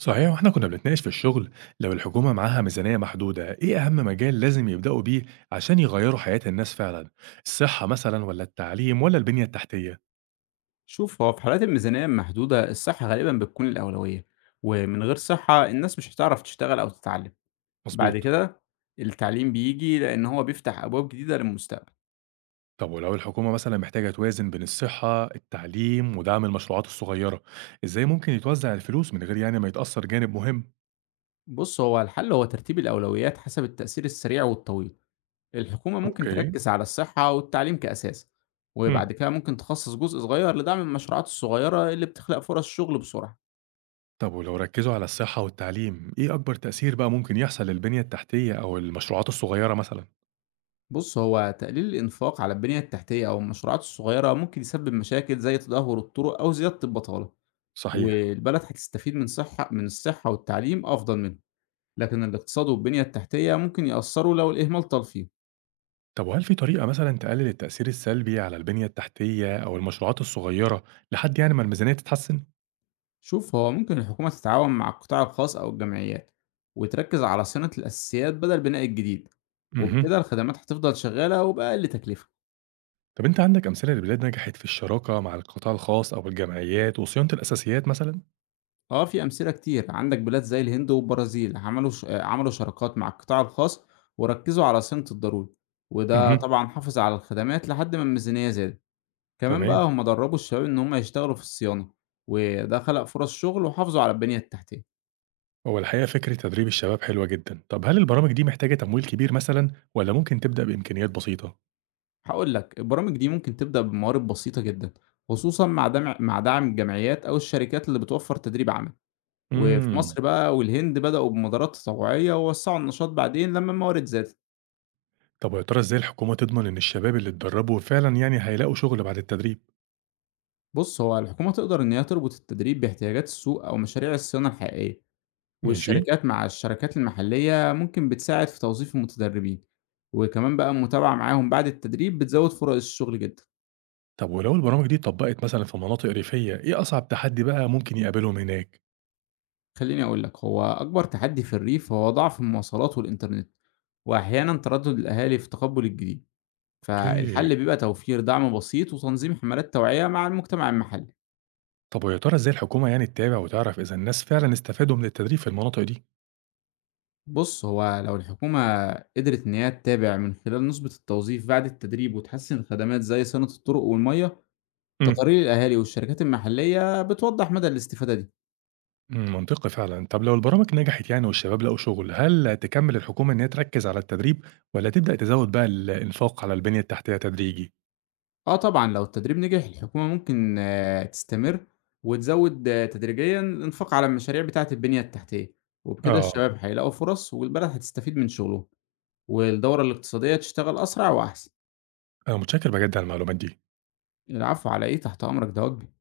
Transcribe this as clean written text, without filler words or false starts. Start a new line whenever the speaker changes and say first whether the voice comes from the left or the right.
right: صحيح، واحنا كنا بنتناقش في الشغل. لو الحكومة معاها ميزانية محدودة، ايه اهم مجال لازم يبدأوا بيه عشان يغيروا حياة الناس فعلا؟ الصحة مثلا ولا التعليم ولا البنية التحتية؟
left: شوف هو في حالات الميزانية المحدودة الصحة غالبا بتكون الأولوية، ومن غير صحة الناس مش هتعرف تشتغل أو تتعلم. بعد
right: مظبوط.
left: كده التعليم بيجي لأن هو بيفتح أبواب جديدة للمستقبل.
right: طب، ولو الحكومة مثلا محتاجة توازن بين الصحة التعليم ودعم المشروعات الصغيرة، ازاي ممكن يتوزع الفلوس من غير يعني ما يتأثر جانب مهم؟
left: بص هو الحل هو ترتيب الأولويات حسب التأثير السريع والطويل. الحكومة ممكن
right: اوكي.
left: تركز على الصحة والتعليم كأساس،
right: امم
left: وبعد كده ممكن تخصص جزء صغير لدعم المشروعات الصغيرة اللي بتخلق فرص شغل بسرعة.
right: طب ولو ركزوا على الصحة والتعليم، ايه اكبر تأثير بقى ممكن يحصل للبنية التحتية او المشروعات الصغيرة مثلا؟
left: بص هو تقليل الإنفاق على البنية التحتية أو المشروعات الصغيرة ممكن يسبب مشاكل زي تدهور الطرق أو زيادة البطالة.
right: صحيح.
left: والبلد هتستفيد من صحة من الصحة والتعليم أفضل منهم، لكن الاقتصاد والبنية التحتية ممكن يأثروا لو الإهمال طال فيهم.
right: طب، وهل في طريقة مثلًا تقلل التأثير السلبي على البنية التحتية أو المشروعات الصغيرة لحد يعني ما الميزانية تتحسن؟
left: شوف هو ممكن الحكومة تتعاون مع القطاع الخاص أو الجمعيات، وتركز على صيانة الأساسيات بدل بناء الجديد.
right: اهم.
left: وبكده الخدمات هتفضل شغالة وبأقل تكلفة.
right: طب، أنت عندك أمثلة لبلاد نجحت في الشراكة مع القطاع الخاص أو الجمعيات وصيانة الأساسيات مثلًا؟
left: اه، في أمثلة كتير. عندك بلاد زي الهند والبرازيل عملوا ش... آه، عملوا شراكات مع القطاع الخاص وركزوا على صيانة الضروري، وده
right: اهم.
left: طبعا حافظ على الخدمات لحد ما الميزانية زادت. كمان بقى
right: تمام.
left: هم دربوا الشباب إن هم يشتغلوا في الصيانة، وده خلق فرص شغل وحافظوا على البنية التحتية.
right: هو الحقيقة فكرة تدريب الشباب حلوة جدًا. طب، هل البرامج دي محتاجة تمويل كبير مثلًا والّا ممكن تبدأ بإمكانيات بسيطة؟
left: هقول لك البرامج دي ممكن تبدأ بموارد بسيطة جدا، خصوصا مع دعم الجمعيات أو الشركات اللي بتوفر تدريب عمل. وفي
right: إمم.
left: مصر بقى والهند بدأوا بمبادرات تطوعية ووسعوا النشاط بعدين لما الموارد زادت.
right: طب، ويا ترى إزاي الحكومة تضمن إن الشباب اللي اتدربوا فعلًا يعني هيلاقوا شغل بعد التدريب؟
left: بص هو الحكومة تقدر إن هي تربط التدريب باحتياجات السوق أو مشاريع الصيانة الحقيقية،
right: ماشي.
left: مع الشركات المحلية ممكن بتساعد في توظيف المتدربين، وكمان بقى المتابعة معاهم بعد التدريب بتزود فرص الشغل جدًا.
right: طب، ولو البرامج دي اتطبقت مثلًا في مناطق ريفية، إيه أصعب تحدي بقى ممكن يقابلهم هناك؟
left: خلّيني أقول لك، هو أكبر تحدي في الريف هو ضعف المواصلات والإنترنت، وأحيانًا تردد الأهالي في تقبُّل الجديد،
right: أوكي.
left: فالحل بيبقى توفير دعم بسيط وتنظيم حملات توعية مع المجتمع المحلي.
right: طب، ويا ترى إزاي الحكومة يعني تتابع وتعرف إذا الناس فعلًا استفادوا من التدريب في المناطق دي؟
left: بُص، هو لو الحكومة قدرت إن هي تتابع من خلال نسبة التوظيف بعد التدريب وتحسّن الخدمات زي صيانة الطرق والمَيّة،
right: إمم.
left: تقارير الأهالي والشركات المحلية بتوضح مدى الاستفادة دي.
right: إمم، منطقي فعلًا. طب، لو البرامج نجحت يعني والشباب لقوا شغل، هل تكمل الحكومة إن هي تركز على التدريب والّا تبدأ تزود بقى الإنفاق على البنية التحتية تدريجي؟
left: آه طبعا لو التدريب نجح الحكومة ممكن تستمر وتزود تدريجيا الإنفاق على المشاريع بتاعة البنية التحتية، وبكده
right: آه.
left: الشباب هيلاقوا فرص والبلد هتستفيد من شغلهم والدورة الاقتصادية تشتغل أسرع وأحسن.
right: أنا متشكر بجد على المعلومات دي.
left: العفو، على إيه، تحت أمرك ده واجبي.